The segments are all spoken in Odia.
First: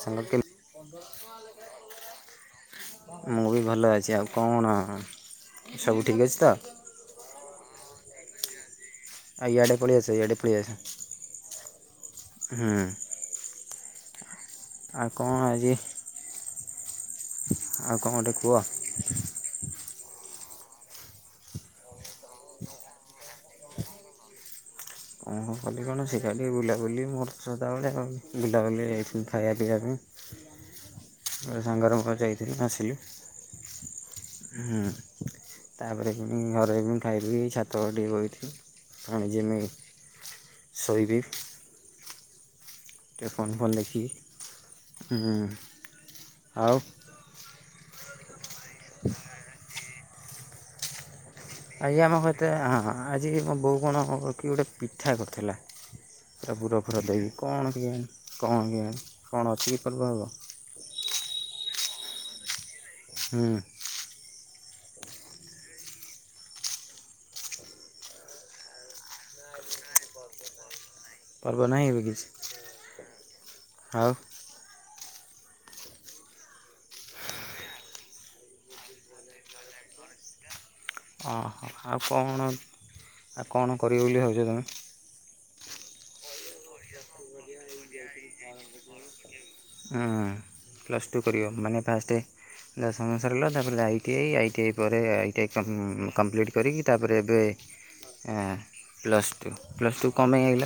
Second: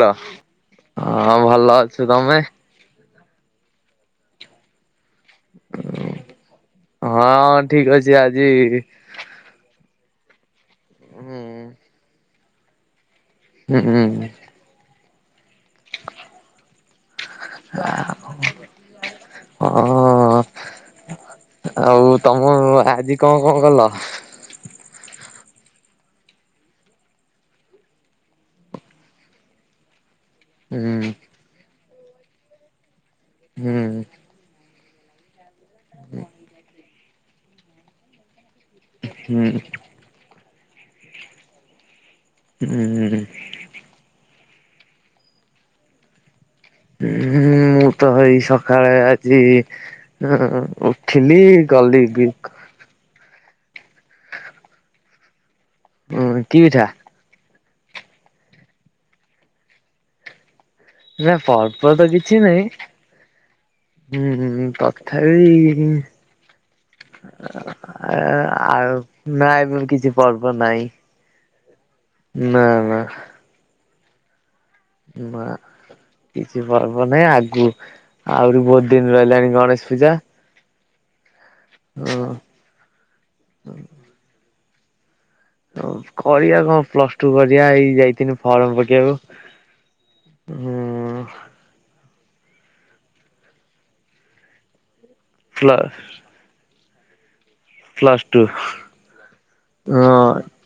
ହେଲୋ ସାଙ୍ଗ କେମିତି ହଁ ଭଲ ଅଛୁ। ତମେ ମୁଁ ବି ଭଲ ଅଛି ଆଉ କଣ? ସବୁ ଠିକ୍ ଅଛି ତ ହଁ ଠିକ ଅଛି ଆଜି ଇଆଡେ ପଳେଇ ଆସ ଇଆଡେ ପଳେଇ ଆସେ। ହୁଁ। ହୁଁ। ଉହୁଁ ହୁଁ। ଆଉ କଣ ଆଜି। ଆଉ କଣ ଗୋଟେ କୁହ ହଁ ହଁ ଆଉ ତମ ଆଜି କଣ କଣ କଲ? କଣ କଲି କଣ, ସେ ଖାଲି ବୁଲାବୁଲି ମୋର ତ ସଦାବେଳେ ଆଉ ବୁଲାବୁଲି। ଖାଇବା ପିଇବା ପାଇଁ। ହୁଁ ମୋ ସାଙ୍ଗରେ ମୋର ଯାଇଥିଲୁ ଆସିଲୁ। ହୁଁ। ହୁଁ ତାପରେ ପୁଣି ଘରେ ପୁଣି ଖାଇଲି ଏ ଛାତ ଉପରେ ଟିକେ ବଇଲି। ପୁଣି ହୁଁ ଜିମି ଶୋଇବି। ହୁଁ ଟିକେ ଫୋନ୍ ଫୋନ୍ ଦେଖିକି ହୁଁ। ଆଉ ଉଁ ମୁଁ ତ ଏଇ ସକାଳେ ଆଜି ଉଁ ଉ ଉଠିଲି ଆଜି ଗଲି ଆମ ଘରେ ତ ବିଲକୁ। ହଁ ଆଜି ମୋ ବୋଉ କଣ କି ଗୋଟେ ପିଠା କରିଥିଲା। ଉଁ କି ପୁର ପିଠା ଫୁର ଦେଇକି କଣ କଣ କେୟାଣି କଣ ଅଛି କି ପର୍ଵ ଫର୍ବ? ନା ପର୍ବ ତ କିଛି ନାହିଁ ହୁଁ ହୁଁ ହୁଁ ତଥାପି ଆ ଆ ଆଉ ନା ଏବେ କିଛି ପର୍ବ ନାଇଁ। ପର୍ବ ନାହିଁ ଏବେ। କିଛି ନା ନା। ଆଉ। ମା। କିଛି ପର୍ବ ନାହିଁ ଆଗୁ ଆହୁରି ବହୁତ ଦିନ ରହିଲାଣି ଗଣେଶ ପୂଜା। ଅହ ଆଉ କଣ ଆଉ କଣ କରିବି ବୋଲି ଭାବଛ ତମେ? କରିବା କଣ ପ୍ଲସ ଟୁ କରିବା ଏଇ ଯାଇଥିନି ଫର୍ମ ପକେଇବାକୁ ହଁ ପ୍ଲସ୍ ଟୁ ହୁଁ କରିବ ମାନେ ଫାଷ୍ଟେ? ଦଶମ ସାରିଲ ତାପରେ ଆଇଟି ଆଇ ଆଇଟିଆଇ ପରେ ଆଇଟିଆଇ ପ୍ଲ କ-କମ୍ପ୍ଲିଟ୍ କରିକି ତାପରେ ଏବେ ପ୍ଲସ ଟୁ ଆ ପ୍ଲସ୍ ଟୁ। ପ୍ଲସ୍ ଟୁ କଣ ପାଇଁ ଆଇଲ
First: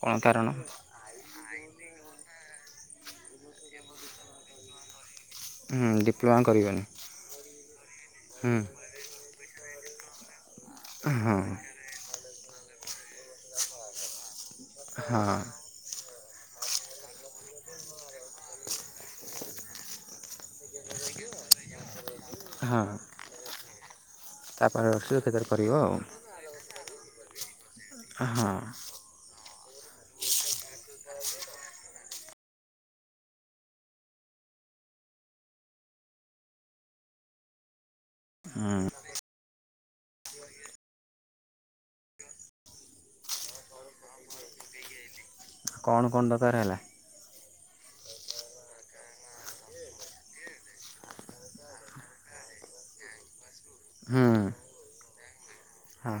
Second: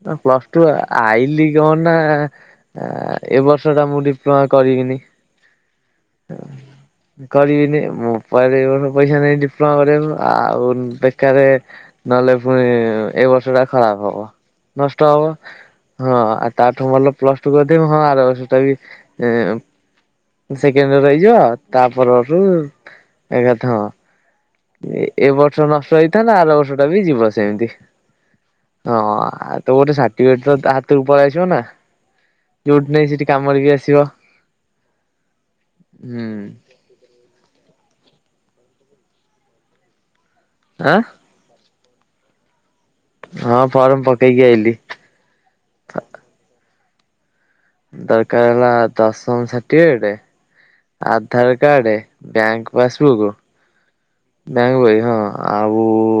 କଣ ପ୍ଲସ୍ କାରଣ ଟୁ ଆଇଲି କ ନା ଏ ବର୍ଷ ଟା ମୁଁ ଡିପ୍ଲୋମା କରିବିନି। ହୁଁ ଡିପ୍ଲୋମା କରିବନି କରିବିନି ମୋ ହୁଁ ପରେ ପଇସା ନେଇ କର ଆଉ ହଁ ବେକାର ନହେଲେ ପୁଣି ଏ ବର୍ଷଟା ଖରାପ ହବ ନଷ୍ଟ ହବ। ହଁ ହଁ ଆଉ ତାଠୁ ଭଲ ପ୍ଲସ ଟୁ କରିଦେବି ହଁ ଆର ବର୍ଷଟା ବି ସେକେଣ୍ଡରେ ରହିଯିବ ତାପରୁ ହଁ ଏକାଥା ହଁ ତାପରେ ଏ କେତେବେଳେ ବର୍ଷ କରିବ ନଷ୍ଟ ଆଉ ହେଇଥାନ୍ତା ଆର ବର୍ଷ ଟା ବି ଯିବ ସେମିତି। ହଁ। ହଁ ଆଉ ତ ଗୋଟେ ସାର୍ଟିଫିକଟ ତ ହାତରେ ପଳେଇ ଆସିବ ନା। ଯୋଉଠି ନାହିଁ ସେଠି କାମରେ ବି ଆସିବ। ହୁଁ। ହୁଁ। ଆଁ! ହଁ ଫର୍ମ ପକେଇକି ଆଇଲି। କଣ କଣ ଦରକାର ହେଲା ଦରକାର ହେଲା ଦଶନ certificate Aadhaar card bank pass book ହୁଁ ବ୍ୟାଙ୍ଗ ବଇ ହଁ ଆଉ ହଁ।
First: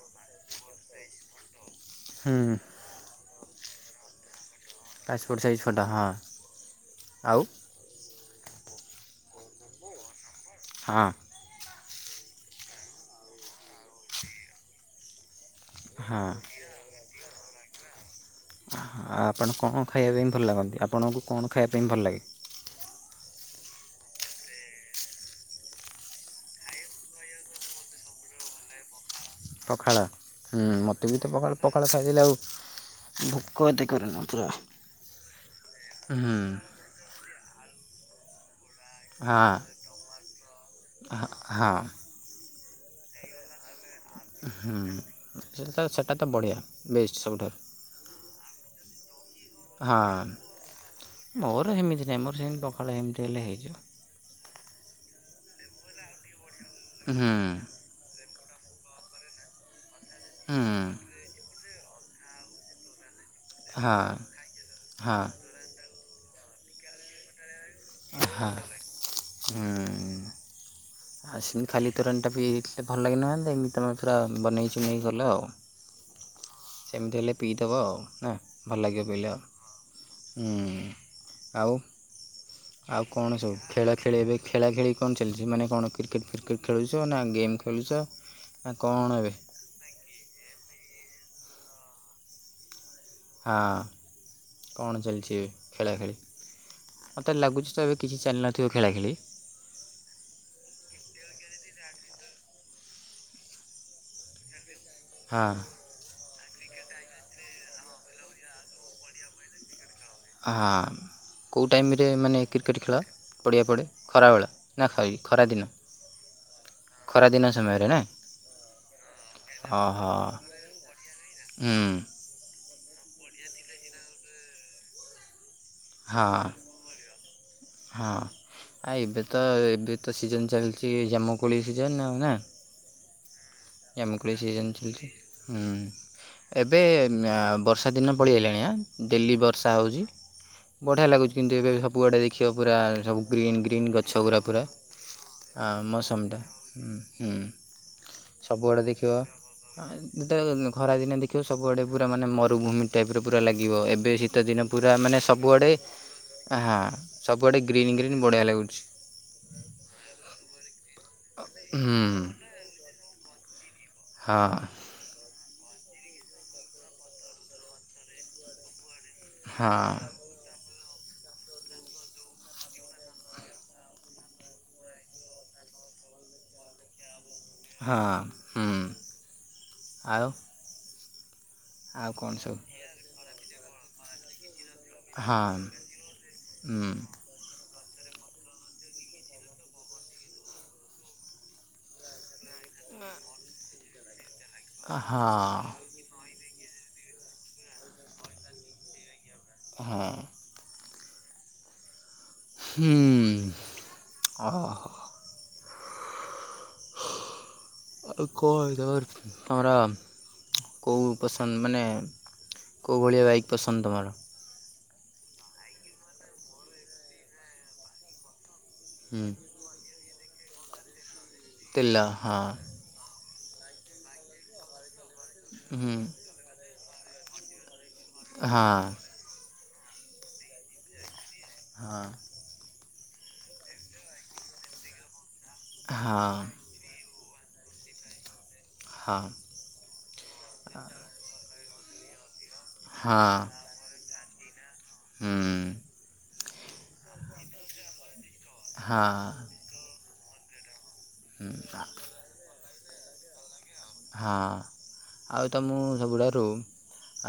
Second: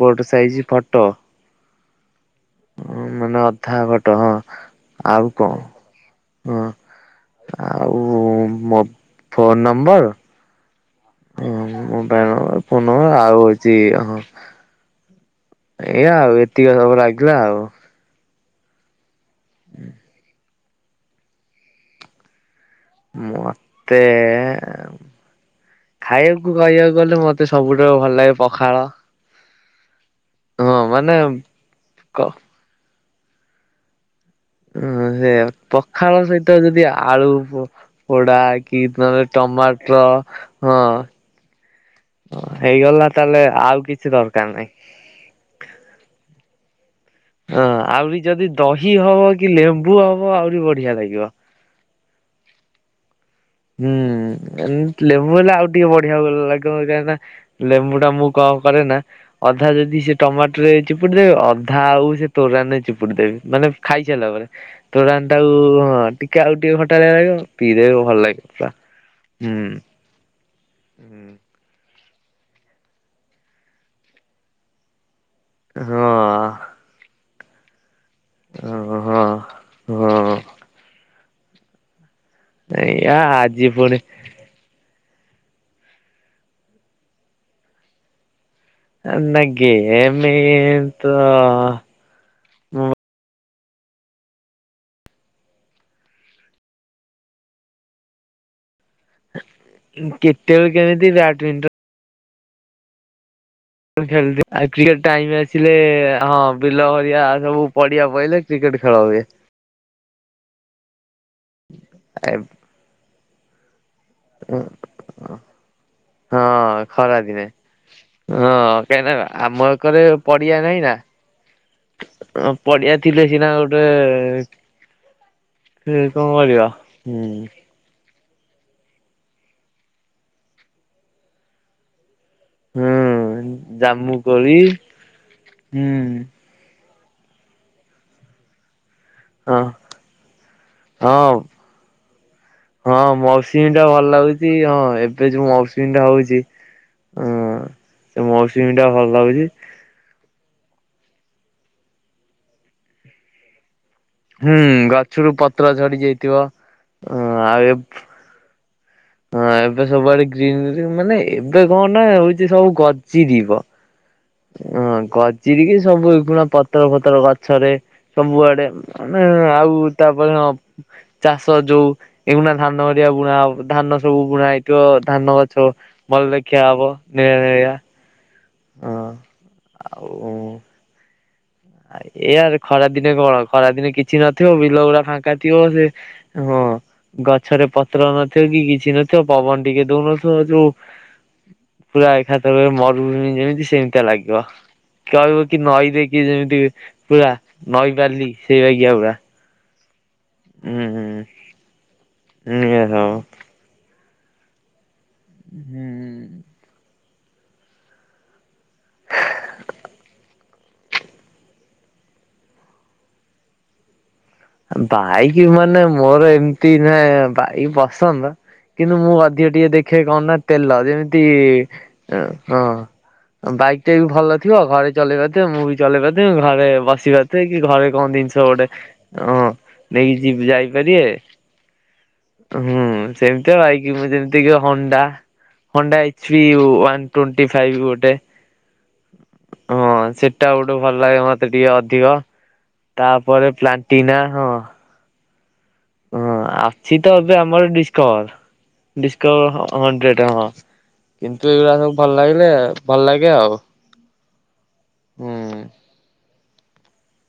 Port size photo. ହୁଁ। ହ ମାନେ ଅଧା ଘଟ ହଁ। ଆଉ ପାସପୋର୍ଟ ସାଇଜ୍ ଫଟୋ ହଁ କଣ ହଁ ଆଉ ଆଉ ମୋ ଫୋନ ନମ୍ବର ହଁ। ମୋବାଇଲ ଫୋନ ନମ୍ବର ଆଉ ଏଛି ହଁ। ଏଇ ହଁ ଆଉ ଏତିକି ସବୁ ଲାଗିଲା ଆଉ ଆପଣ କଣ ଖାଇବା ପାଇଁ ଭଲ ଲାଗନ୍ତି ଆପଣଙ୍କୁ କଣ ଖାଇବା ପାଇଁ ଭଲ ଲାଗେ? ମତେ ଖାଇବାକୁ କହିବାକୁ ଗଲେ ମତେ ସବୁଠୁ ଭଲ ଲାଗେ ପଖାଳ। ପଖାଳ ହୁ ହଁ ମୋତେ ମାନେ ବି ତ ପଖାଳ ପଖାଳ କ ଖାଇଦେଲେ ଆଉ ଭୋକ ଏତେ କରେନା। ପୁରା ହ ସେ ପଖାଳ ହୁଁ ସହିତ ଯଦି ଆଳୁ ପୋ -ପୋଡା କି ନହେଲେ ହଁ ଟମାଟ ହଁ। ହଁ ହେଇଗଲା ତାହେଲେ ଆଉ କିଛି ଦରକାର ନାହିଁ। ହୁଁ ସେ ସେଟା ତ ବଢିଆ। ହ ଆହୁରି ଯଦି ଦହି ହବ କି ହଁ ଲେମ୍ବୁ ହବ ଆହୁରି ବଢିଆ ଲାଗିବ। ଯେମର ସେମିତି ପଖାଳଳେ ଏମିତି ହେଲେ ହେଇଯିବ। ଏ ଲେମ୍ବୁ ହେଲେ ଆଉ ଟିକେ ବଢିଆ ଲାଗିବ କାହିଁକି ନା ହୁଁ ଲେମ୍ବୁ ଟା ମୁଁ। କଣ କରେ ନା ଅଧା ଯଦି ସେ ଟମାଟୋ ରେ ହୁଁ ଚିପୁଡ଼ି ଦେବେ ଅ ଧା ଆଉ ସେ ତୋରାନି ଚିପୁଡି ଦେବି। ମାନେ ଖାଇସାରିଲା ହଁ ପରେ। ତୋରାନ୍ ହଁ ଟାକୁ ଟି ଟ ଆଉ ଟିକେ ଖଟା ଲାଗିବ। ପିଇଦେବେ ଭଲ ଲାଗେ। ହୁଁ ଆସି ଖାଲି ତୋରାଣି ଟା ପିଇଲେ ଭଲ ଲାଗିନଥାନ୍ତା ଏମି ତମେ ପୁରା ବନେଇ ଚୁନେଇ କଲ ଆଉ। ହଁ। ସେମିତି ହେଲେ ପିଇଦବ ଆଉ ନା ଭଲ ଲାଗିବ ହଁ ପିଇଲେ ଆଉ। ହଁ। ହୁଁ। ଆଉ ଆଉ ଏଇଆ କଣ ସବୁ ଆଜି ଖେଳା ପୁଣି ଖେଳି ଏବେ ଖେଳା ଖେଳି କଣ ଚାଲିଛି ମାନେ କଣ କ୍ରିକେଟ ଫ୍ରିକେଟ ଖେଳୁଛ। ନା ଗେମ୍ ଖେୁଳୁଛ। ନା ଗେମେ ତ ହଁ କଣ ଚାଲିଛି ଏବେ ଖେଳା ଖେଳି। ମତେ ଲାଗୁଛି ତ ଏବେ କିଛି ଚାଲି ନଥିବ। କେତେବେଳେ କେମିତି ବ୍ୟାଡମିଣ୍ଟନ ଖେଳ ଆଉ କ୍ରିଏଟ ଟାଇମ ହଁ ଆସିଲେ ହଁ। ବିଲ ହରିଆ ସବୁ ପଡିଆ ପଇଲେ କ୍ରିକେଟ ଖେଳ ହୁଏ। ହଁ କୋଉ ଟାଇମ୍ ରେ ମାନେ କ୍ରିକେଟ୍ ଖେଳ ପଡିଆ ପଡେ। ଖରାବେଳ ନା ଖାଇ ଖରାଦିନ। ହଁ। ଖରା ଖରାଦିନ ଦିନେ ସମୟରେ ନା ହଁ କାହିଁକ ନା ଆମକରେ ପଡିଆ ନାହିଁ ନା। ଉଁ। ପଡିଆ ଥିଲେ ସିନା ଗୋଟେ ସେ କଣ ହଁ କରିବା ହୁଁ। ହଁ ଆ ଏବେ ତ ଏବେ ତ ସିଜନ ଚାଲିଛି ଜାମୁକୋଳି ସିଜନ ଆଉ ନା। ହୁଁ ଜାମୁକୋଳି [unintelligible] ହୁଁ ଏବେ ବର୍ଷା ଦିନ ପଳି ଆଇଲାଣି ଆ ଡେଲି ହଁ ବର୍ଷା ହେଉଛି। ବଢିଆ ହଁ ଲାଗୁଛି କିନ୍ତୁ ଏବେ ସବୁଆଡେ ଦେଖ ପୁରା ହଁ ସବୁ ଗ୍ରୀନ୍ ମୌସୁମୀ ଟା ଗ୍ରୀନ୍ ଭଲ ଗଛ ଗୁରା ଲାଗୁଛି ପୁରା ହଁ ଏବେ ଯୋଉ ମୌସୁମୀ ଟା ହଉଛି ମସମଟା ହଁ ହୁଁ। ସେ ମୌସୁମୀ ଟା ଭଲ ଲାଗୁଛି। ଟ ଖରା ଦିନେ ଦେଖିବ ସବୁଆଡେ ପୁରା ମାନେ ମରୁଭୂମି ଟାଇପରେ ପୁରା ଲାଗିବ। ଏ ଏବେ ହୁଁ ଶୀତଦିନ ପୁରା ମାନେ ଗଛରୁ ପତ୍ର ସବୁଆଡେ ଝଡି ଯାଇଥିବ ହଁ ସବୁଆଡେ ଆଉ ଗ୍ରୀନ୍ ଗ୍ରୀନ୍ ବଢିଆ ଲାଗୁଛି। ହଁ ଏବେ ସବୁଆଡେ ଗ୍ରୀନ୍ ମାନେ ଏବେ କଣ ନା ହୁଁ ହଉଛି ସବୁ ଗର୍ଜି ଯିବ। ହଁ ଗଜିରିକ ସବୁ ପଣା ପତର ଫତର ଗଛରେ ସବୁଆଡେ। ମାନେ ଆଉ ହଁ ତାପରେ ହଁ। ଚାଷ ଯୋଉ ଏଗୁଣା ଧାନ କରିବାଆ ବୁଣା ଧାନ ସବୁ ବୁଣା ଏଇଠୁ ଧାନ ଗଛ। ମଲ ଦେଖିଆ ହବ। ନିଳିଆ ନିଳିଆ ହଁ ହୁଁ ହଁ ଆଉ। ଆ ଆଉ କଣ ସବୁ ଏଆରେ ଖରା ଦିନେ କଣ ଖରା ଦିନେ କିଛି ନଥିବ। ବିଲ ଗୁଡା ଫାଙ୍କା ହଁ ଥିବ। ସେ ହଁ ହୁଁ ଗଛରେ ପ ପତ୍ର ନଥିବ କି କିଛି ନଥିବ। ପବନ ଟିକେ ଦଉନଥିବ ଯୋଉ ପୁରା ଏକା ତା ମରୁନି ଯେମିତି ସେମିତି ଲାଗିବ। କହିବ ହଁ କି ନଈ ଦେଇକି ଯେମିତି ପୁରା ନଈ ବାଲି ସେଇ ବାଗିଆ ପୁରା। ହଁ। ହୁଁ ହୁଁ। ଏ ହଉ। ହୁଁ ଓ ହୋ। ହୁଁ। ଆଉ କ ଧର ଆରା। କୋଉ ପସନ୍ଦ ମାନେ କୋଉ ଭଳିଆ ବାଇକ୍ ପସନ୍ଦ ତମର। ବାଇକି ମାନେ ମୋର ଏମତି ନା ବାଇକି ପସନ୍ଦ। କିନ୍ତୁ ମୁଁ ହୁଁ ଅଧିକ ଟିକେ ଦେଖେ କଣ ନା ତେଲ। ଯେମିତି ହଁ। ବାଇକ୍ ଟେ ବି ଭଲ ଥିବ। ଘରେ ଚଲେଇ ପାରୁଥିବେ। ମୁଁ ବି ହୁଁ ଚଲେଇ ପାରୁଥିବି। ଘରେ ବସି ପାରୁଥିବେ। କି ଘରେ କଣ ଜିନିଷ ଗୋଟେ ହଁ ହଁ ନେଇକି ଯି ଯାଇପାରିବେ। ହଁ ହୁଁ ସେମିତିଆ ବାଇକି କି ଯେମିତିକା କି ହୁଣ୍ଡା। ହୁଣ୍ଡା ଏଚ୍ ହଁ ବି ୱାନ ଟେଣ୍ଟି ଫାଇବ ଗୋଟେ। ହଁ ହଁ ସେଟା ଗୋଟେ ଭଲ ଲାଗେ ମତେ ଟିକେ ଅଧିକ। ହଁ ତାପରେ ପ୍ଲାଣ୍ଟିନା ହଁ ହୁଁ। ହଁ ଆଛି ତ ଏବେ ଆମର ଡିସ୍କଭର ଡିସ୍କଭର ହଁ ହଣ୍ଡ୍ରେଡ୍ ହଁ। କିନ୍ତୁ ଏଇରା ହଁ ସବୁ ଭଲ ଲାଗିଲେ ଭଲ ଲାଗେ ଆଉ। ହଁ ହୁଁ ଆଉ ତ ମୁଁ ସବୁଠାରୁ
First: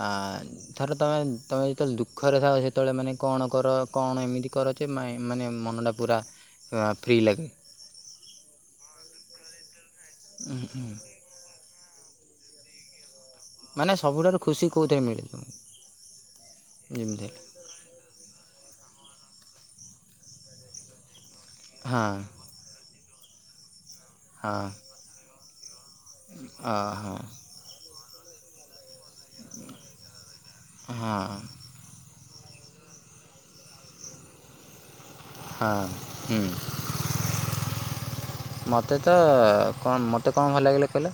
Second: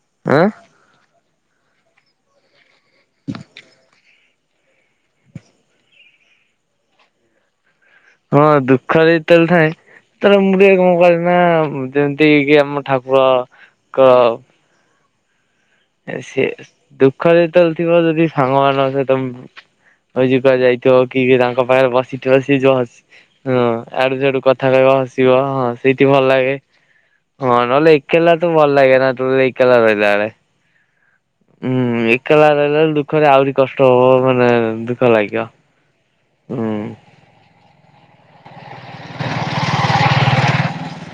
ଆଁ ଥରେ ତମେ ତୁମେ ଯେତେବେଳେ ଦୁଃଖରେ ଥାଅ ସେତେବେଳେ ମାନେ କଣ କର କଣ ଏମିତି କରଜେ ମାଇଁ ମାନେ ମନ ଟା ପୁରା ଅଁ ଫ୍ରି ଲାଗେ? ହଁ ଦୁଃଖରେ ଯେତେବେଳେ ଥାଏ ସେତେଳେ ମୁଁ ଟିକେ କଣ କରେ ନା ଯେମିତି କି ଆମ ଠାକୁ ମାନେ ସବୁଠାରୁ ଖୁସି କୋଉଥିରେ ମିଳେ? ତମକୁ ଏ ସେ ଯେମିତି ଦୁଃଖ ରେ ଯେତେବେଳେ ଥିବ ଯଦି ସାଙ୍ଗ ମାନଙ୍କ ସହିତ ଏଇଜି କୁଆଡେ ଯାଇଥିବ କି କି ତାଙ୍କ ପାଖରେ ହେଲେ ବସିଥିବ ସିଏ ଯୋଉଁ ହସି ହଁ ଆଡୁ ସଡୁ ହଁ କଥା କହିବ ହସିବ ହଁ ସେଇଠି ଭଲ ଲାଗେ ହଁ ଅ ହଁ ନହେଲେ ଏ କେଲା ତ ଭଲ ଲାଗେନା ଟୋଟାଲ ଏକେଲା ରହିଲା ବେଳେ। ହଁ। ହୁଁ ଏକେଲା ରହିଲା ବେଳକୁ ଦୁଃଖରେ ଆହୁରି କଷ୍ଟ ହବ ମାନେ ଦୁଃଖ ଲାଗିବ। ହଁ ହୁଁ। ମୋତେ ତ କଣ ମୋତେ କଣ ଭଲ ଲାଗିଲେ କହିଲ'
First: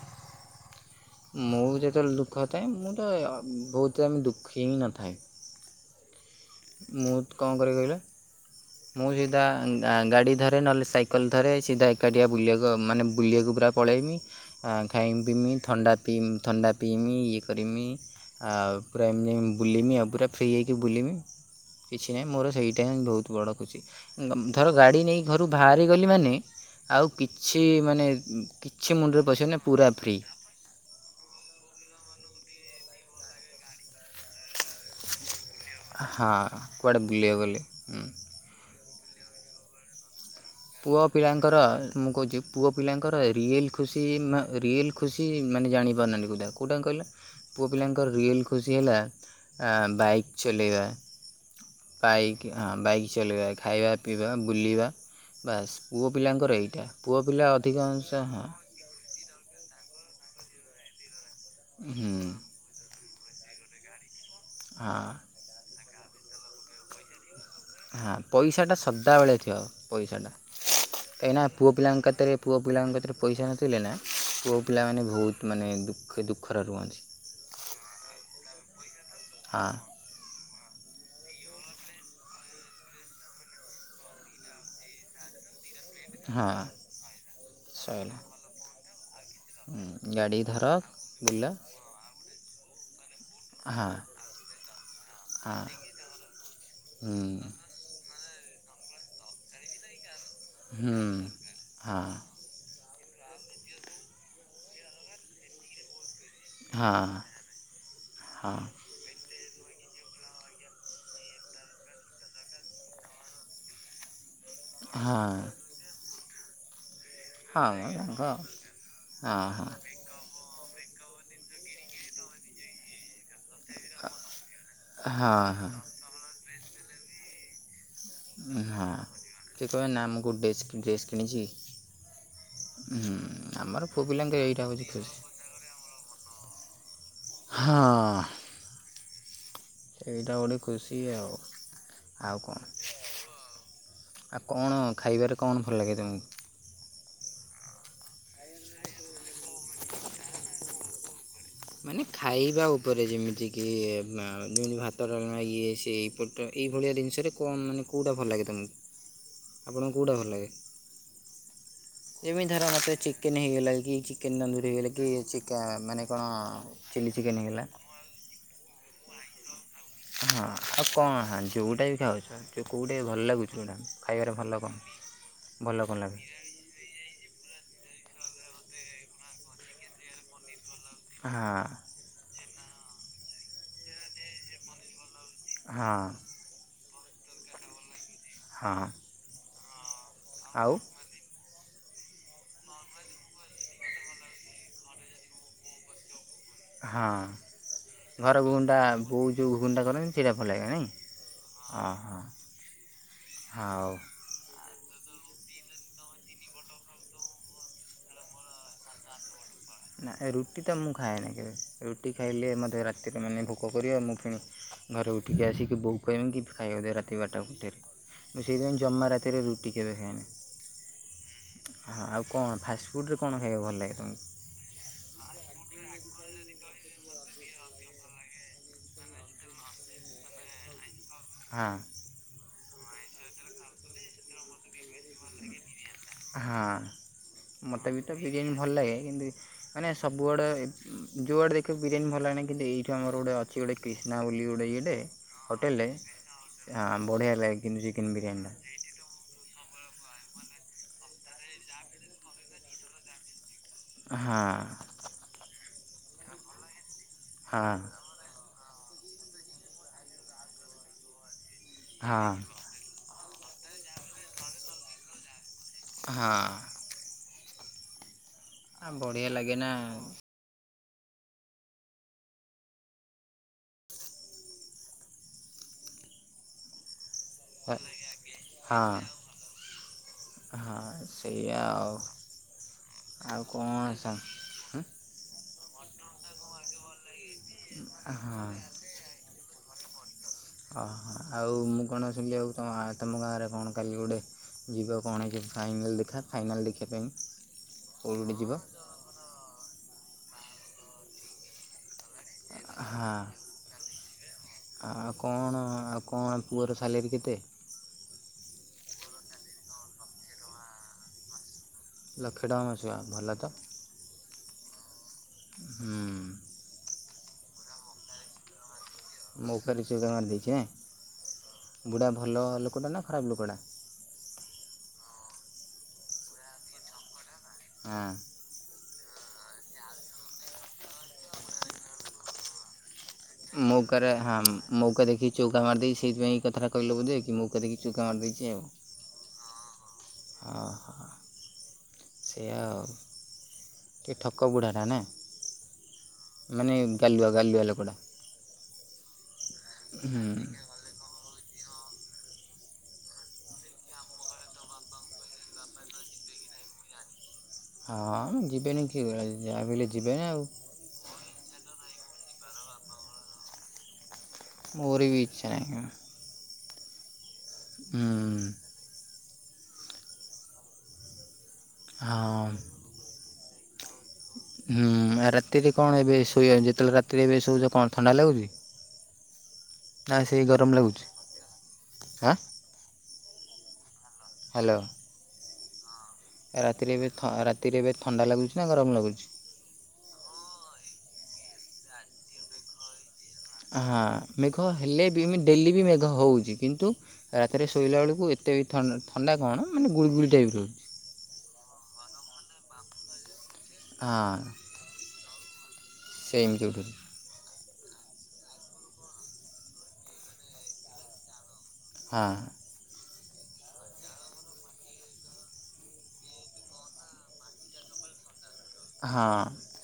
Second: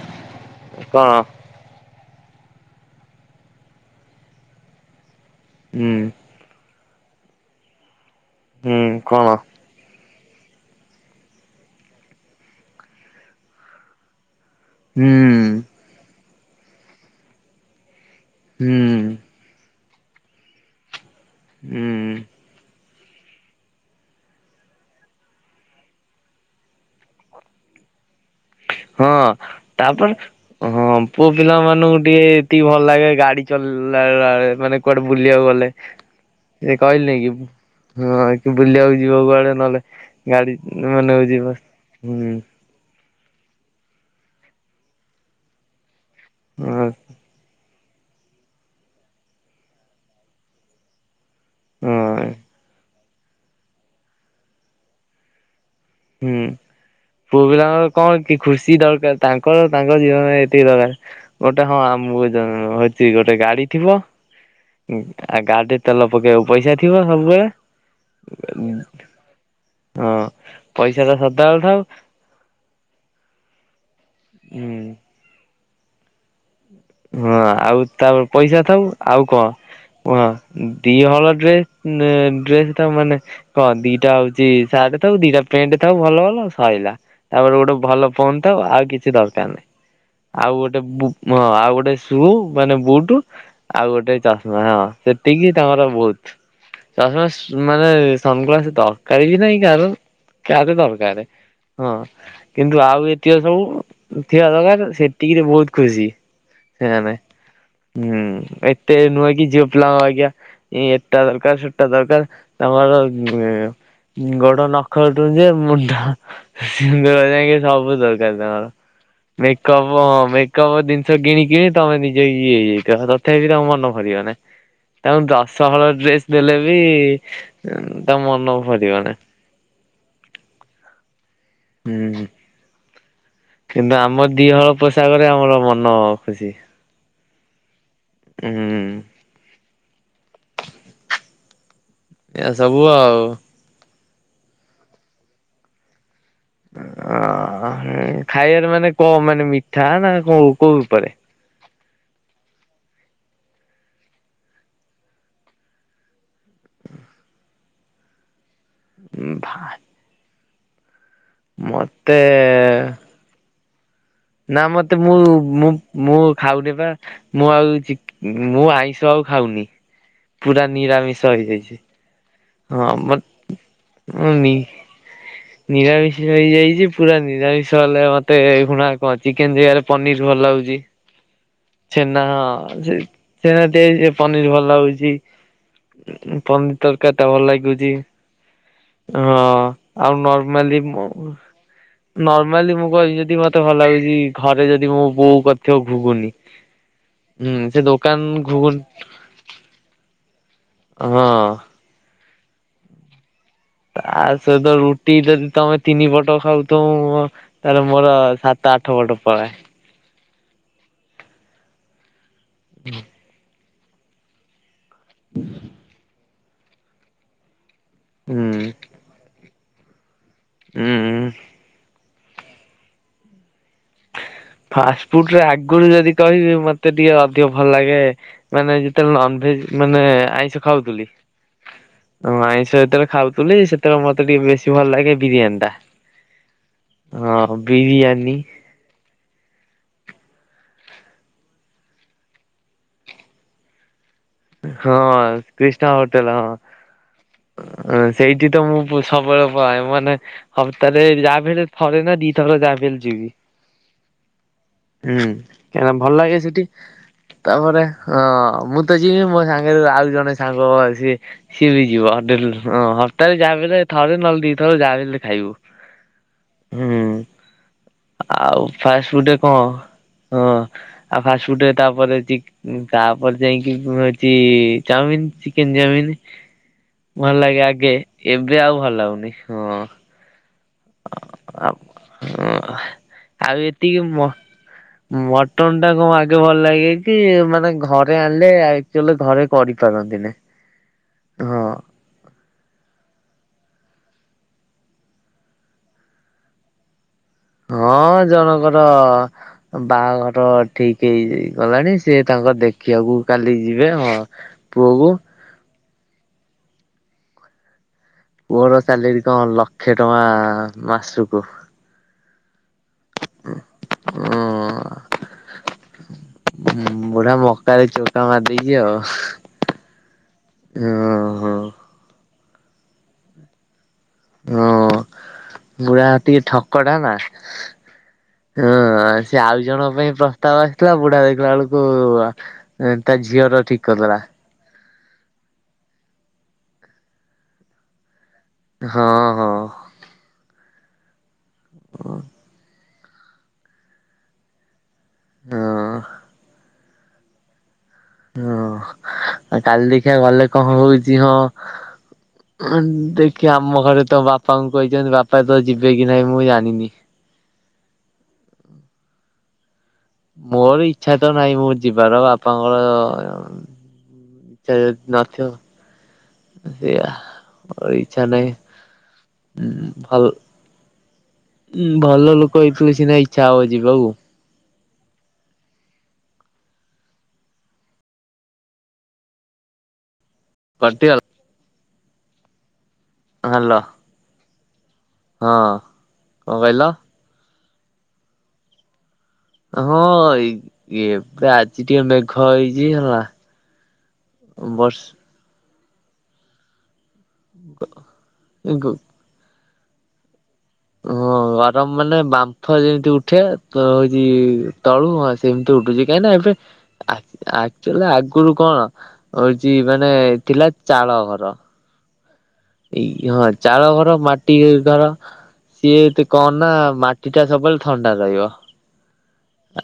କଣ ମୁଁ ଯେତବେଳେ ଦୁଃଖ ଥାଏ ମୁଁ ତ ବହୁତ୍ ଟାଇମ୍ ଦୁଃଖି ହିଁ ନ ଥାଏ। ହୁଁ। ମୁତ୍ କଣ କରେ କହିଲେ ହୁଁ ମୁଁ କଣ ସିଧା ଆଁ ଗାଡ଼ି ଧରେ ନହେଲେ ସାଇକେଲ ଧରେ ସିଧା ଏକାଟି ଆ ବୁଲିବାକୁ ଆଉ ମାନେ ବୁଲିବାକୁ ପୁରା ପଳେଇମି ଆଁ ହୁଁ ଖାଇମ୍ ପିଇମି, ଥଣ୍ଡା ପିମ୍, ଥଣ୍ଡା ପିଇମି, ଇ ଏ କରିମି ଆଉ ପୁରା ହୁଁ ଏମି ବୁଲିମି, ପୁରା ଫ୍ରି ହେଇକି ବୁଲିମି, କିଛି ହୁଁ ନାଇଁ ମୋର ସେଇ ତେନ୍ ବହୁତ୍ ବଡ ଖୁସି ଧର ଗାଡି ନେଇ ଘରୁ ବାହାରି ଗଲି ମାନେ ଆଉ କିଛି ମାନେ କିଛି ହଁ ମୁଣ୍ଡରେ ପଶିବନି ତା ପୁରା ଫ୍ରି ପାଇଁ ହଁ ପୁଅ ପିଲା ମାନଙ୍କୁ ଟିକେ ଏତିକି ଭଲ ଲାଗେ ଗାଡି ଚଲ ଇଲା ବେଳେ ମାନେ କୁଆଡେ ବୁଲିବାକୁ ଗଲେ ହଁ ସେ କୁଆଡ଼େ କହିଲେ କି ବୁଲିବାକୁ ଗଲେ ହଁ ବୁଲିବାକୁ ଯିବ କୁଆଡେ ନହେଲେ ଗାଡି ପୁଅ ମନେଉଛି ଯିବ ହୁଁ ତାଙ୍କର ରିୟଲ୍ ଖୁସି ନା ରିୟଲ୍ ଖୁସି ମାନେ ଜାଣି ପାରୁନାହାନ୍ତି କୋଉ ଟାକୁ କୋଉଟାକୁ ହଁ କହିଲେ? ପୁଅ ପିଲାଙ୍କ ରିୟଲ୍ ଖୁସି ହେଲା ଆ ବାଇକ୍ ଚଲେଇବା। ହଁ ବାଇକ୍ ହଁ ବାଇକ୍ ଚଲେଇବା ଖାଇବା ପିଇବା ବୁଲିବା ବାସ୍ ପୁଅ ହୁଁ ପିଲାଙ୍କର ଏଇଟା ପୁଅ ପିଲା ଅଧିକାଂଶ ହଁ। ତାଙ୍କ ତାଙ୍କ ଜୀବନରେ ଏତିକି ଦରକାର ଗୋଟେ ହଁ ଆ ମୋ ହୁଁ ଦର ସେ ଗୋଟେ ଗାଡି ଥିବ ହଁ ଆ ଗାଡିରେ ତେଲ ପକେଇବାକୁ ପଇସା ଥିବ ସବୁବେଳେ ହଁ ପଇସାଟା ସଦାବେଳେ ଥିବ ହଁ ପଇସାଟା। ପଇସା ଟା କାହିଁକିନା ସଦାବେଳେ ପୁଅ ଥାଉ ପିଲାଙ୍କ କତିରେ ପୁଅ ପିଲାଙ୍କ କତିରେ ପଇସା ନଥିଲେ ନା ପୁଅ ହୁଁ। ପିଲା ମାନେ ବହୁତ୍ ମାନେ ଦୁଖେ ଦୁଖେ ହଁ ଆଉ ତାପରେ ପଇସା ଥାଉ ଆଉ କଣ ହଁ କୁହ? ଦି ହଳ ଡ୍ରେସ୍ ଡ୍ରେସ୍ ତା ମାନେ କଣ ଦି ଟା ହଉଛି ସାର୍ଟ ଥାଉ ଦି ଟା ପେଣ୍ଟ ତାକୁ ଭଲ ନା ହଁ ପାଇଲା। ତା ବେଳକୁ ଗୋଟେ ଭଲ ସଇଲା ଫୋନ୍ ଥାଉ ଆଉ କିଛି ଦର୍ ଦରକାର୍ ନାହିଁ ଆଉ ଗୋଟେ ବୁ ଆଉ ଗୋଟେ ବୁ ମାନେ ବୁଉଟୁ [unintelligible] ସନ୍ ଗ୍ଲାସ୍ ଦରକାର୍ ହୀ ନାହିଁ କାହାର କାହାର ଦରକାର୍ ହଁ କିନ୍ତୁ ଆଉ ଏ କିଏ ସବୁ ଥିବା ଦରକାର୍ ସେଥିକିରେ ବହୁତ୍ ଖୁସି। ସେୟା ନାଇଁ ହୁଁ ଏତେ ନୁହେଁକି ଝିଅ ପିଲାଙ୍କ ପରିକା ଏଟା ଦର୍ କାର୍ ସେଟା ଦର୍ କାର୍ ତମର ଗୋ ନଖ ଟୁ ଯେ ମୁଣ୍ଡ ଗୋର ଜାଇଁକି ସବୁ ଦର୍ କାର୍ ତାଙ୍କର ମେକପ ମେକପ ଜିନିଷ କିଣି କିଣି ତମେ ନିଜେ ଇଏ ହେଇଯାଇଥିବ ତଥାପି ତମ ମନ ଭରିବ ନା ତାଙ୍କୁ ହଁ ହଁ ଦଶହଳ ଡ୍ରେସ। ଦେଲେ ବି ତା ମନ ହଁ ଭରିବ ନାହିଁ। କିଏ କହେ ନା ମୁଁ ଗୋଟିଏ ଡ୍ରେସ୍ କିଣିଛି। ହୁଁ, ହୁଁ। [inaudible] କିନ୍ତୁ ପୁଅ ଆମ ପିଲାଙ୍କର ଏଇଟା ଦିହଳ ହେଉଛି ଖୁସି ପୋଷାକରେ ଆମର ମନ ଖୁସି। ହଁ। ହୁଁ ସେଇଟା ଗୋଟେ ଖୁସି ଆଉ। ଆଉ ଏ କ'ଣ ସବୁ ଆଉ। ଆଉ କଣ ଖାଇବାରେ କଣ ଭଲ ଲାଗେ ତୁମକୁ? ଅ। ଅ ଖାଇବାରେ ମାନେ କଣ ମାନେ ମିଠା ନା କ କୋଉପରେ? ମାନେ ଖାଇବା ଉପରେ ଯେମିତି କି ଯେମ ଭାତ, ଡାଲମା ଇଏ ସେ ଏଇପଟ। ଏଇଭଳିଆ ଜିନିଷରେ କଣ ମାନେ କେଉଁଟା ଭଲ ଲାଗେ ତମକୁ? ଭା ଆପଣଙ୍କୁ କେଉଁଟା ଭଲ ଲାଗେ? ମତେ ଯେମିତି ଧର ମୋତେ ଚିକେନ୍ ହେଇଗଲା କି ଚିକେନ୍ ତନ୍ଦୁରୀ ହେଇଗଲେ କି ଚିକା ମାନେ କଣ ହଉ ଦେବା ଚିଲି ଚିକେନ୍ ମୁଁ ହେଇଗଲା ଆଉ ଚିକେ ଆଇଁଷ ଆଉ ଖାଉନି। ହଁ ପୁରା ଆଉ ନିରାମିଷ କଣ ହେଇଯାଇଛି। ଯଉଟା ବି ଖାଉଛନ୍ତି। ହଁ କେଉଁଠେ ମ ଭଲ ଲାଗୁଛି? ମ୍ୟାଡ଼ାମ୍ ଖାଇବାରେ ନି ଭଲ କଣ? ଭଲ କଣ ନିରାମିଷ ଲାଗେ ହେଇଯାଇଛି ପୁରା ନିରାମିଷ ହେଲେ ମତେ। ମତେ ହୁଣା କଣ ଚିକେନ ଜାଗାରେ ପନିର ଭଲ ଲାଗୁଛି ହଁ ଛେନା ହଁ ସେ ସେନାତିଆ ସେ ପନିର ଭଲ ହଉଛିି। ହଁ କେଟା ଭଲ ଲାଗୁଛି ହଁ ହଁ ଆଉ ଆଉ ନର୍ମାଲି ନର୍ମାଲି ମୁଁ କହିବି ଯଦି ମତେ ଭଲ ଲାଗୁଛି ଘରେ ଯଦି ମୋ ବୋଉ କରିଥିବ ଘୁଗୁନି। ହଁ ହୁଁ ସେ ଘର ଦୋକାନ ଘୁଗୁନି ବୋଉ ଯୋଉ ଘୁଗୁନିଟା କରେ ସେଟା ଭଲ ଲାଗେ। [inaudible] ହଁ ହଉ ତା ସହିତ ରୁ ଟି ଯଦି ତମେ ତିନି ପଟ ଖାଉଥିବ, ତାହେଲେ ମୋର ସାତ ଆଠ ପଟ ପଳାଏ। ରୁଟି ତ ମୁଁ ଖାଏ ନା କେବେ ରୁଟି ଖାଇଲେ ମଧ୍ୟ ରାତିରେ ମାନେ ଭୋକ କରିବ ମୁଁ କିଣି ଘରେ ଉଠିକି ଆସିକି ବୋଉ କହିବି କି ଖାଇବାକୁ ଦେ ରାତି ବାରଟା ଗୋଟେରେ ହୁଁ ମୁଁ ସେଇଥିପାଇଁ ଜମା ରାତିରେ ଟିକେ ଦେଖଏନି। ଉୁଁ ହୁଁ। କଣ ଫାଷ୍ଟଫୁଡ଼ରେ କଣ ଖାଇବାକୁ ଭଲ ଲାଗେ? ତୁମକୁ ଫାଷ୍ଟ ଫୁଡରେ ଆଗରୁ ଯଦି କହିବେ ମତେ ଏତେ ଟିକେ ଅଧିକ ଭଲ ଲାଗେ ମାନେ ଯେତେବେଳେ ନନଭେଜ୍ ମାନେ ଆଇଁଷ ଖାଉଥିଲି। ହଁ ହଁ ଆଇଁଷ ଯେତେବେଳେ ଖାଉଥିଲି ସେତେବେଳେ ମତେ ଟିକେ ବେଶୀ ଭଲ ଲାଗେ। ବିରିୟାନ ଟା ହଁ ହଁ ମୋତେ ବି ତ ବିରିୟାନୀ। ଭଲ ଲାଗେ କିନ୍ତୁ ମାନେ ସବୁଆଡେ ଯୁଆଡେ ଦେଖିବ ବିରିୟାନୀ ଭଲ ଲାଗେ କିନ୍ତୁ ଏଇଠୁ ଆମର ଗୋଟେ ଅଛି ଗୋଟେ ସନା ବୋଲି ଗୋଟେ ଇଟେ ହଁ ହୋଟେଲରେ କ୍ରିଷ୍ଣା ହୋଟେଲ ହଁ ବଢ଼ିଆ ଲାଗେ କିନ୍ତୁ ଚିକେନ ବିରିୟାନୀଟା। ସବର ଉପ ମାନ ହପ୍ତାହରେ ଯାହାବି ହେଲେ ଥରେ ନା ଦିଥର ଯାହାବି ହେଲେ ଯିବି। ହଁ। ହୁଁ ଭଲ ଲାଗେ ସେଠି ହଁ ତାପରେ ଅ ମୁଁ ତ। ଯ ମୋ ସାଙ୍ଗରେ ଆଉ ଜଣେ ସାଙ୍ଗ ସି ସିଏ ବି ଯିବ ହଁ ହୋଟେଲ। ରେ ଯାହାବି ହେଲେ ଥରେ ନହେଲେ ଦିଥର ଯାହାବି ହେଲେ ଖାଇବୁ। ହଁ। [inaudible] ଆଉ ଆ ଫାଷ୍ଟ ବଢ଼ିଆ ଫୁଡରେ ଲାଗେ କଣ? ନା। ହଁ। ଆଉ ଫାଷ୍ଟ ଫୁଡରେ ତାପରେ ତାପରେ ଯାଇକି ହଉଛି ଚାଉମିନ, ଚିକେନ। ଚାଉମିନ ଭଲ ଲାଗେ ଆଗେ ଏବେ ଆଉ ଭଲ ହଁ। ଲାଗୁନି। ହଁ। ହଁ ସେଇଆ ଆଉ ହଁ ଆଉ କଣ ଏତିକି ସା ମ ମଟନ ଟା ଆଗେ ଭଲ ଲାଗେ କି ମାନେ ଘରେ ଆଣିଲେ ହଁ। ଆକ୍ଚୁଲି ଘରେ କରିପାରନ୍ତି ନାଇଁ। ଓହୋ ଆଉ ମୁଁ କଣ ଶୁଣିଲି ଆଉ ତମ ଗାଁ ରେ କଣ କାଲି ଗୋଟେ ଯିବା କଣ ହେ ଫାଇନାଲ୍ ଦେଖା ଫାଇନାଲ ଦେଖିବା ପାଇଁ ହଁ କୋଉଠି ଗୋଟେ ଯିବ ଜଣଙ୍କର ବାହାଘର ଠିକ ହେଇଯାଇ ଗଲାଣି। ସିଏ ତାଙ୍କ ହଁ। ଦେଖିବାକୁ କାଲି ଯିବେ ହଁ ପୁଅକୁ ଆଉ କଣ ଆଉ କଣ ପୁଅର ସାଲେରୀ କେତେ? ମୋର ସାଲେରିି କଣ ଲକ୍ଷେ ଟଙ୍କା ମାସକୁ। ଲକ୍ଷେ ଟଙ୍କା ମାସକୁ ଆଉ ଭଲ ତ। ଉଁ ହୁଁ। ବୁଢା ମକାରେ ଚଉକା ମାରିଦେଇଛି ଆଉ। ମଉକାରେ ଚଉକା ମାରି ଦେଇଛି ହଁ ହଁ ଏଁ ବୁଢ଼ା ଭଲ ଲୋକଟା ନା ଖରାପ ଲୋକଟା? ହଁ ବୁଢା ଟିକେ ଠକ ଟା ନା ହୁଁ। ହଁ ସେ ଆଉ ଜଣଙ୍କ ପାଇଁ ପ୍ରସ୍ତାବ ଆସିଥିଲା ବୁଢା ଦେଖିଲା ବେଳକୁ ଏ ମଉକା ରେ ହାମ ମଉକା ଦେଖି କି ଚୌକା ମାରି ଦେଇଛି ସେଥିପାଇଁ ଏଇ କଥା ଟା କହିଲ ବୋଲି କି ମଉକା ଦେଖି ଚଉକା ମାରି ଦେଇଛି। ହଁ, ହଁ। ଓହୋ ସେଇଆ ଆଉ ଟିକେ ଠକ ବୁଢ଼ାଟା ନା? ହଁ ମାନେ ଗାଲୁଆ ଗାଲୁଆ ଲୋକଟା। ହଁ ଆ କାଲି ଦେଖିବା ଗଲେ ହୁଁ କଣ ହଉଛି ହଁ। ଦେଖିଆ ଆମ ଘରେ ତ ବାପାଙ୍କୁ କହିଛନ୍ତି ବାପା ତ ଯିବେ କି ନାହିଁ ମୁଁ ଜାଣିନି। [inaudible] ହଁ ଯିବେନି କିଏ କହିଲା ଯାହା ବି ହେଲେ ଯିବେନି ଆଉ ମୋର ଇଚ୍ଛା ତ ନାହିଁ ମ ଯିବାର ବାପାଙ୍କର ସେ ମୋର ଯଦି ବି ଇଚ୍ଛା ନଥିବ। ନାହିଁ ସେଇଆ ମୋର ଇଚ୍ଛା ହୁଁ ନାହିଁ। ହୁଁ ଭଲ ଭଲ ହଁ ଲୋକ ହେଇଥିଲେ ସିନା ଇଚ୍ଛା ହଉଛି ହୁଁ ରାତିରେ କଣ ଏବେ ଶୋଇ ଯେତେବେଳେ ରାତିରେ ଏବେ ଶୋଉଛ କଣ ଥଣ୍ଡା ଲାଗୁଛି? ନା ସେଇ ଗରମ ଲାଗୁଛି କଟିଗଲା ଆଁ ହାଲୋ। ହାଲୋ। ହଁ। କଣ କହିଲ? ରାତିରେ ଏବେ ଥ ରାତିରେ ଏବେ ଥଣ୍ଡା ଲାଗୁଛି ନା ଗରମ ଲାଗୁଛି? ହଁ ଏବେ ଆଜି ଟିକେ ମେଘ ହେଇଛି ହେଲା। ହଁ ମେଘ ବର୍ଷ ହେଲେ ବି ମ ଡେଲି ବି ମେଘ ହଉଛି କିନ୍ତୁ ରାତିରେ ଶୋଇଲା ବେଳକୁ ଏତେ ବି ଗ ଥଣ୍ଡା ଥଣ୍ଡା କଣ ମାନେ ଗୁଳିଗୁଳି ଟାଇପ୍ ରହୁଛି। ହଁ ଗରମ ମାନେ ବାମ୍ଫ ଯେମିତି ଉଠେ ତ ହଉଛି ହଁ ତଳୁ ହଁ ଆସେ ଉଠୁଛି କାହିଁକି ନା ଏବେ ସେମିତି ଉଠୁଛି ଆଜ ଆକ୍ଚୁଲି ଆଗରୁ କଣ ହଉଛି ମାନେ ଥିଲା ଚାଳ ଘର। ହଁ। ଏଇ ହଁ ଚାଳ ଘର ମାଟି ଘର। ସିଏ ଏତେ କଣ ନା ମାଟି ଟା ସବୁବେଳେ ଥଣ୍ଡା ରହିବ। ହଁ।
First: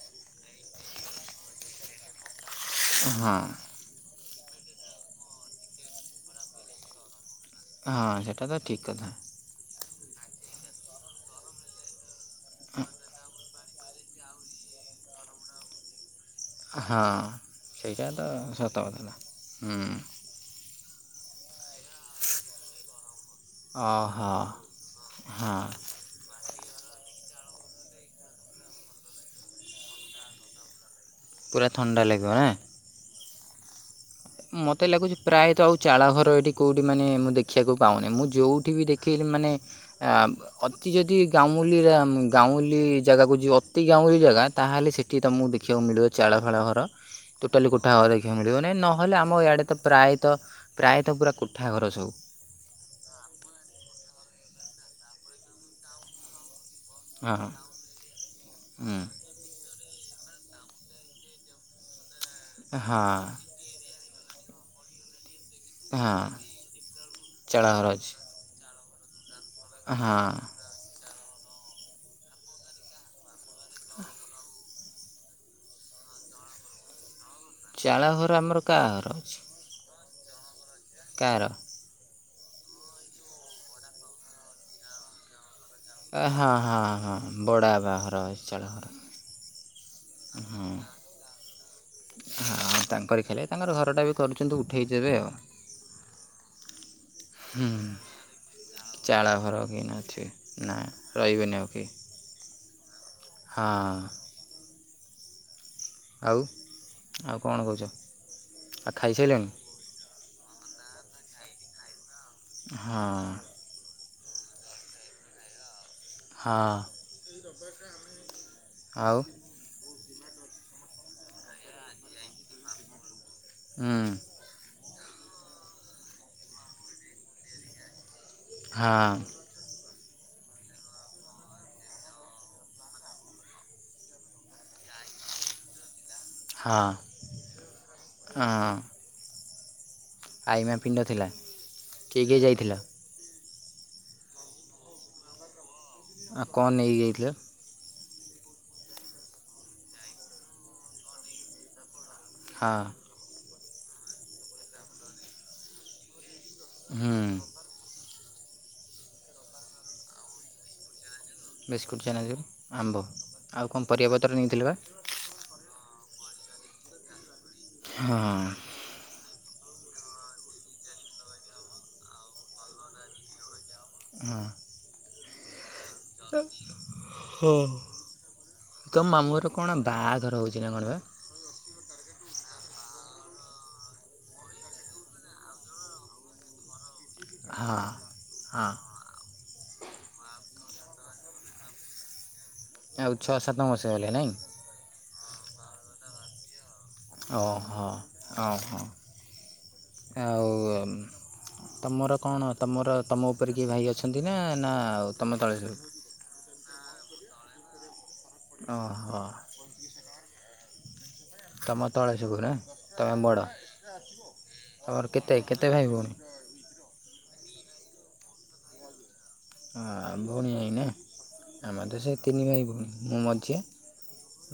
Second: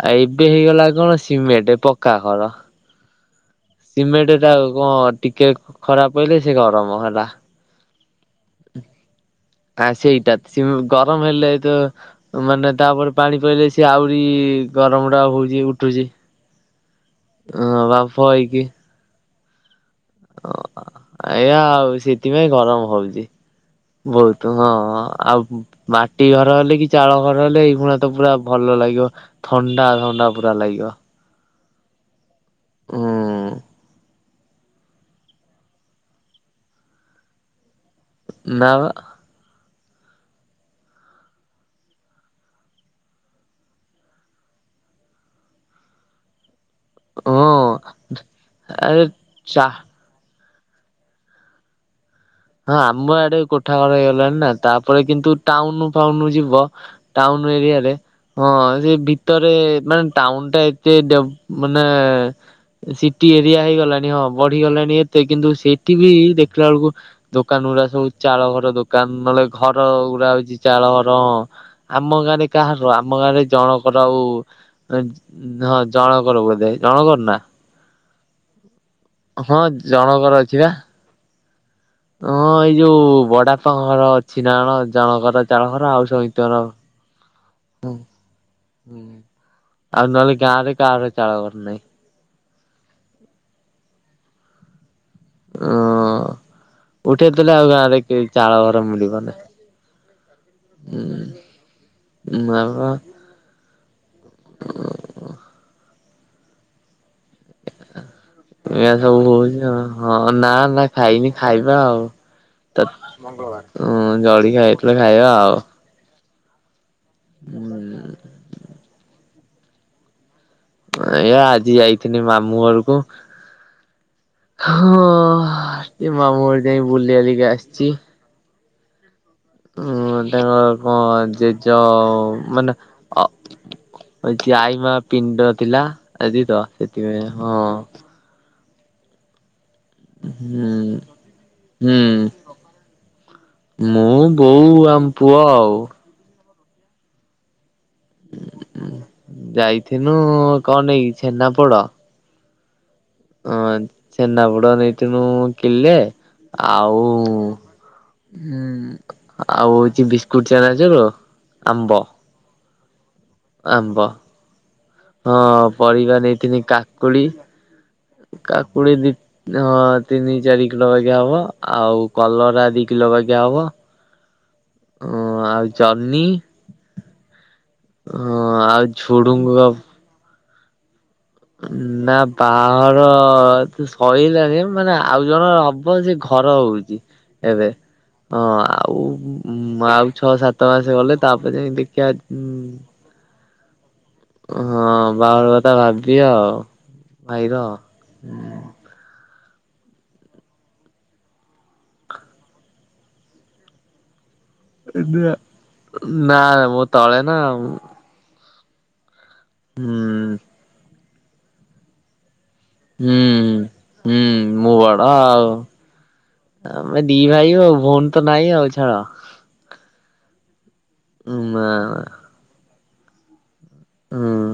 ଆଉ ଏବେ ହେଇଗଲା କଣ ସିମେଣ୍ଟ ପକ୍କା ଘର। ହଁ ସିମେଟ ଟା କଣ ଟିକେ ଖରାପ ହେଲେ ସେ ଗରମ ହେଲା। ହଁ ସେଟା ତ ଠିକ କଥା। ଆ ସେଇଟା ସେ ଗରମ ହେଲେ ତ ମାନେ ତାପରେ ପାଣି ପଇଲେ ସେ ଆହୁରି ଗରମ ଟା ହଉଛି ଉଠୁଛି। ହଁ ହଁ ସେଇଟା ବାମ୍ଫ ତ ସତ କଥା ହୁଁ। ଓ ଏୟା ଆଉ ସେଥିପାଇଁ ଗରମ ହଉଛି। ଓହୋ ବହୁତ ହଁ ହଁ ଆଉ ମାଟି ଘର ଘର ହେଲେ କି ଚାଳ ଘର ହେଲେ ଏଇଗୁଣା ତ ପୁରା, ଭଲ ଲାଗିବ ଥଣ୍ଡା ଥଣ୍ଡା ପୁରା ଲାଗିବ। ପୁରା ଥଣ୍ଡା ଲାଗିବ ହଁ। ମତେ ଲାଗୁଛି ପ୍ରାୟତଃ ଆଉ ଚାଳଘର ଏଠି କୋଉଠି ମାନେ ମୁଁ ଦେଖିବାକୁ ପାଉନି ମୁଁ ନା ଯୋଉଠି ବି ବା ଦେଖେଇି ମାନେ ଆ ଅତି ଯଦି ଗାଉଁଲି ଗାଉଁଲି ଜାଗାକୁ ଯ ଅତି ଗାଉଁଲି ଜାଗା ତାହେଲେ ସେଠି ତମକୁ ଦେଖିବାକୁ ମିଳିବ ଚାଳ ଫାଳ ଘରେ ହଁ ଟା କୋଠା କୋଠାଘର ଦେଖିବାକୁ ମିଳିବନି ଆରେ ନହେଲେ ଆମ ଇଆଡେ ଚା ପ୍ରାୟତ ପ୍ରାୟତଃ ପୁରା କୁଠା ଘର ସବୁ ହଁ ଆମ ଆଡେ କୋଠା ଘର ହେଇଗଲାଣି ନା ତାପରେ କିନ୍ତୁ ଟାଉନ ଫାଉନ ଯିବ ଟାଉନ ହଁ ଏରିଆରେ ହଁ ସେ ଭିତରେ ମାନେ ଟାଉନ ଟା ଏତେଡ ମାନେ ହଁ ସିଟି ହଁ ଏରିଆ ହେଇଗଲାଣି ହଁ ବଢିଗଲାଣି ଏତେ କିନ୍ତୁ ସେଇଠି ବି ହଁ ଦେଖିଲା ବେଳକୁ ଚାଳ ଦୋକାନ ଗୁଡା ଘର ଅଛି ସବୁ ଚାଳ ଘର ଦୋକାନ ନହେଲେ ଘର ହଁ ଗୁଡା ହଉଛି ଚାଳ ଘରଁ ଆମ ଗାଁରେ କାହାର ଆମ ଗାଁରେ ଜଣକର ଆଉ ହଁ ଜଣ କରର ଜଣ କର ନା? ଚାଳହର ଆମର କାହାଘର ଅଛି। ହଁ ଜଣଙ୍କର ଅଛି ବା। କାର? ହଁ ଏଇ ଯୋଉ ବଡପାଘର ଅଛି ନାଣ ଜଣକର ଚାଳ ଘର ଆଉ ସହିତର ବଡ଼ବାପା ଘର ଘର ଆଉ ନହେଲେ ଗାଁ ରେ କାହାରଚାଳ ଘର ନାହିଁ। ହଁ ତାଙ୍କରି ଖାଲେ ତାଙ୍କର ଘରଟା ବି କରୁଛନ୍ତି ଉଠାଇ ଦେବେ ଆଉ। ହ [inaudible] ଉଠେଇ ଦେଲେ ଆଉ ହୁଁ ଗାଁରେ ଚାଳ ଘର ମିଳିବନ ଚାଳ ଘର କେହି ନଥିବେ ନା ହୁଁ। ରହିବେନି ଆଉ କେହି [unintelligible] ହଁ। [inaudible] ଆଉ! ଆଉ କ'ଣ କହୁଛ ଏଇଆ ଆଉ ସବୁ ଖାଇସାରିଲଣି ହଉଛି ହଁ ନା ନା ଖାଇନି ଖାଇବା ଆଉ। ହଁ ଜଳ ଖାଇଇ ପ ଖାଇବା ଆଉ [inaudible] ହଁ ହୁଁ ଆଉ! ଏ ଆଜି ଯାଇଥିଲି ମାମୁଁ ଘରକୁ ହଁ। ହଁ ସେ ମାମୁଁ ଘର ଯାଇ ବୁଲିିବାଲିକି ଆସିଛି। ହଁ। ଉଁ ତାଙ୍କର କଣ ଜେଜ ମାନେ ଅ ଆଈ ମା ପିଣ୍ଡ ଥିଲା ଆଜି ତ ହଁ ସେଥିପାଇଁ ହଁ ହଁ ଆଇମା ପିଣ୍ଡ ଥିଲା ହୁଁ ହୁଁ। କିଏ କିଏ ଯାଇଥିଲ ମୁଁ ବୋଉ ଆମ ପୁଅ ଆଉ ଆଉ କଣ ନେଇଯାଇଥିଲା? ଯାଇଥିନୁ କଣ ଏଇ ଛେନାପୋଡ ହଁ। ହଁ ଛେନାପୋଡ ନେଇଠିନୁ କିଲେ ଆଉ ହୁଁ ହୁଁ ଆଉ ହଉଛି ବିସ୍କୁଟ ଆମ୍ବ ବିସ୍କୁଟ୍ ଚେନାଜୁର ଆମ୍ବ ଆଉ କଣ ଆମ୍ବ ପରିବାପତ୍ର ନେଇଥିଲ ବା ହଁ ପରିବା ନେଇଥିଲି କାକୁଡି ହଁ କାକୁଡି ଦି ହଁ ତିନି ଚାରି କିଲୋ ବାଗିଆ ହବ ଆଉ କଲରା ଦି କିଲୋ ବାଗିଆ ହବ ହଁ। ଓ ଆଇକି। ହ ହଁ ଆଉ ତ ମାମୁଁ ଘର ଝୁଡୁଙ୍ଗ କଣ ବାହାଘର ହଉଛି। ଏଇନା କଣବା। ନା ବାହାଘର ତ ସଇଲାଣିି ମାନେ ଆଉ ଜଣଙ୍କର ହବ ସେଘ ଘର ହଉଚି ଏବେ ହଁ ହଁ ଆଉ ହୁଁ ଆଉ ଛଅ ସାତ ମାସ ଗଲେ ତାପରେ ଯାଇଁ ଦେଖିବା। ଉଁ ଆଉ ଛଅ ସାତ ମାସ ଗଲେ ନାଇଁ ହଁ ବାହାଘର କଥା ଭାବିବା ଆଉ ଓ ଭାଇର। ହୋ ଓ ହୋ। ଆଉ ତମର କଣ ତମର ତମ ଉପରେ କିଏ ଭାଇ ଅଛନ୍ତି? ନା ନା ଆଉ ତମେ ତଳେସବୁ। ନା ମୁଁ ତଳେ ନା ଉଁ। ଓହୋ। ହୁଁ। ତମ ତଳେ ସବୁଗୁରା। ତମେ ବଡ଼ ହୁଁ ମୁଁ ବଡ ତମର କେତେ ଆଉ କେତେ ଭାଇ ଭଉଣୀ। ଆମେ ଦି ଭାଇ ଆଉ ଭଉଣୀ ତ ନାଇଁ ଆଉ ଛାଡ। ଆ ଭଉଣୀ ନାଇ ନା ଆମର ତ ହୁଁ ସେ ତିନି ଭାଇ ଭଉଣୀ ମୁଁ ମଝିଆ।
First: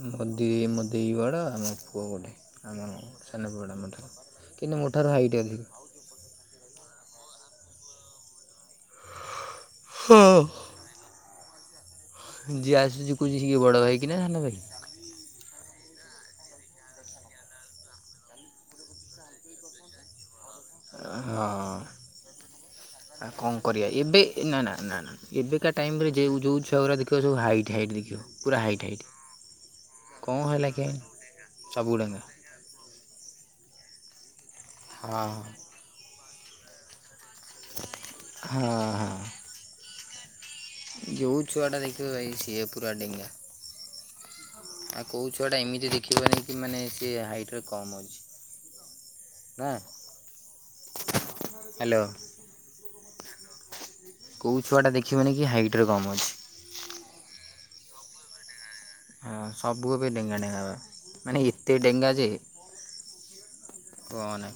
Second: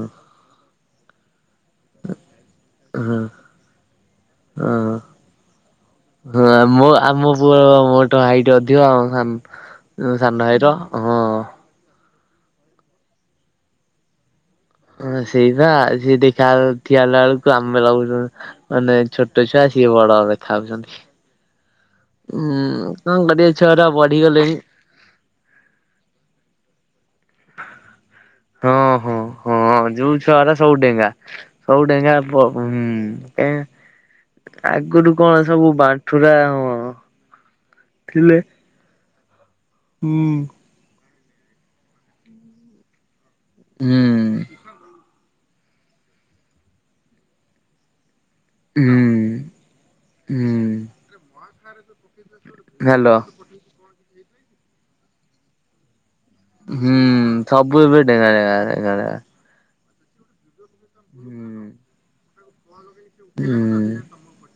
ମୋ ଦେଇ ମୋ ଦେଇ ଵଡ ଆମ ପୁଅ ଗୋଟେ। ହୁଁ ସାନ ପୁଅଟା ମଧ୍ୟ କିନ୍ତୁ ହଁ। ମୋଠାରୁ ହାଇଟ୍ ଅଧିକ। ହଁ ମୋ ଆମ ପୁଅ ମୋଠୁ ହାଇଟ ଅଧିକ ସାନ ହଁ ଭାଇର ହଁ। ଯିଏ ଆସୁଚି କହୁଛି ସିଏ ବଡ ଭାଇ କି ନା ସାନ ଭାଇ। ହଁ ସେଇପା ସିଏ ଦେଖାଗ ଠିଆ ହେଲା ବେଳକୁ ଆମେ ଲାଗୁଛୁ ମାନେ ଛୋଟ ଛୁଆ। ସଏ ବଡ ଦେଖାଉଛନ୍ତି। ହଁ। ଉଁ। ଆ କଣ କରିବା ଏବେ ନା-ନା-ନା-ନା ଏବେକା ଟାଇମ ରେ ଜେ ଯୋଉ ଛୁଆଗୁରା ଦେଖ ତୋ ଯୋଗୁ ହାଇଟ୍ ହାଇଟ୍ ଦେଖିବ ପୁରା ହଁ ହାଇଟ୍ ହାଇଟ୍। ହଁ ହଁ ଯୋଉ କଣ ଛୁଆଗୁରା ହେଲା ସବୁ କେଜାଣି ଡେଙ୍ଗା ସବୁ ସବୁଗୁଡ଼ାକ। ଡେଙ୍ଗା ପ ହୁଁ ହୁଁ ଆଗରୁ ହଁ। କଣ ସବୁ ବାଣ୍ଠୁରା ହଁ ଥିଲେ ହଁ-ହଁ। ହୁଁ। ଜୋଉ ଛୁଆଟା ଦେଖୀବ ଭାଇ ସିଏ ପୁରା ଡେଙ୍ଗା। ହୁଁ। ଆଉ କୋଉ ଛୁଆ ଟା ଏମିତି ଦେଖିବନି କି ମାନେ ସିଏ ହାଇଟ୍ ରେ କମ ଅଛି। ହୁଁ। [inaudible] ନା? ହୁଁ ହ୍ୟାଲୋ ହଲୋ। କଉ ଛୁଆଟା ଦେଖିବେନି କି ହାଇଟରେ କମ ଅଛି। ହୁଁ ସବୁ ଏବେ ଡେଙ୍ଗା ଡେଙ୍ଗା। ଡେଙ୍ଗା ଡେଙ୍ଗା। ହଁ ସବୁ ଏବେ ଡେଙ୍ଗା ଡେଙ୍ଗା ହେବା ମାନେ ଏତେ ହୁଁ ଡେଙ୍ଗା ଯେ କୁହନା ହୁଁ।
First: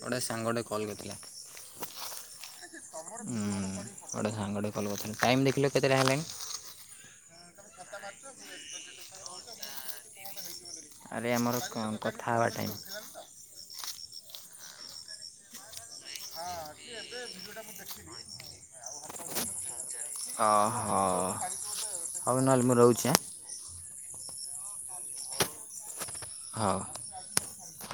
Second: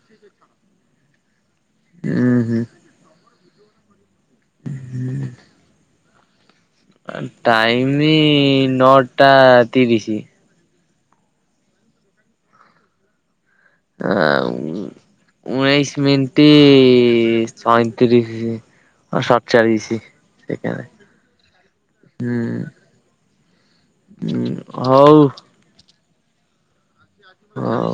ଗୋଟେ ସାଙ୍ଗଟେ କଲ୍ କରିଥିଲା। ହୁଁ-ହୁଁ ହୁଁ ଗୋଟେ ସାଙ୍ଗଟେ କଲ କରିଥିଲା ଟାଇମ ଦେଖିଲେ କେତେଟା ହେଲାଣି? ଟାଇମି ଇ ନଅଟା ତିରିଶ। ଆରେ ଆମର କଥା ହେବା ଟାଇମ୍। ଆ ଉଣେଇଶି ମିନିଟ ସଇଁତିରିଶ ସଦଚାଲିଛି ସେ ଓହୋ। ହଉ ନହେଲେ ମୁଁ ରହୁଚି। ହଁ, ହଉ। ହଁ। ହଁ।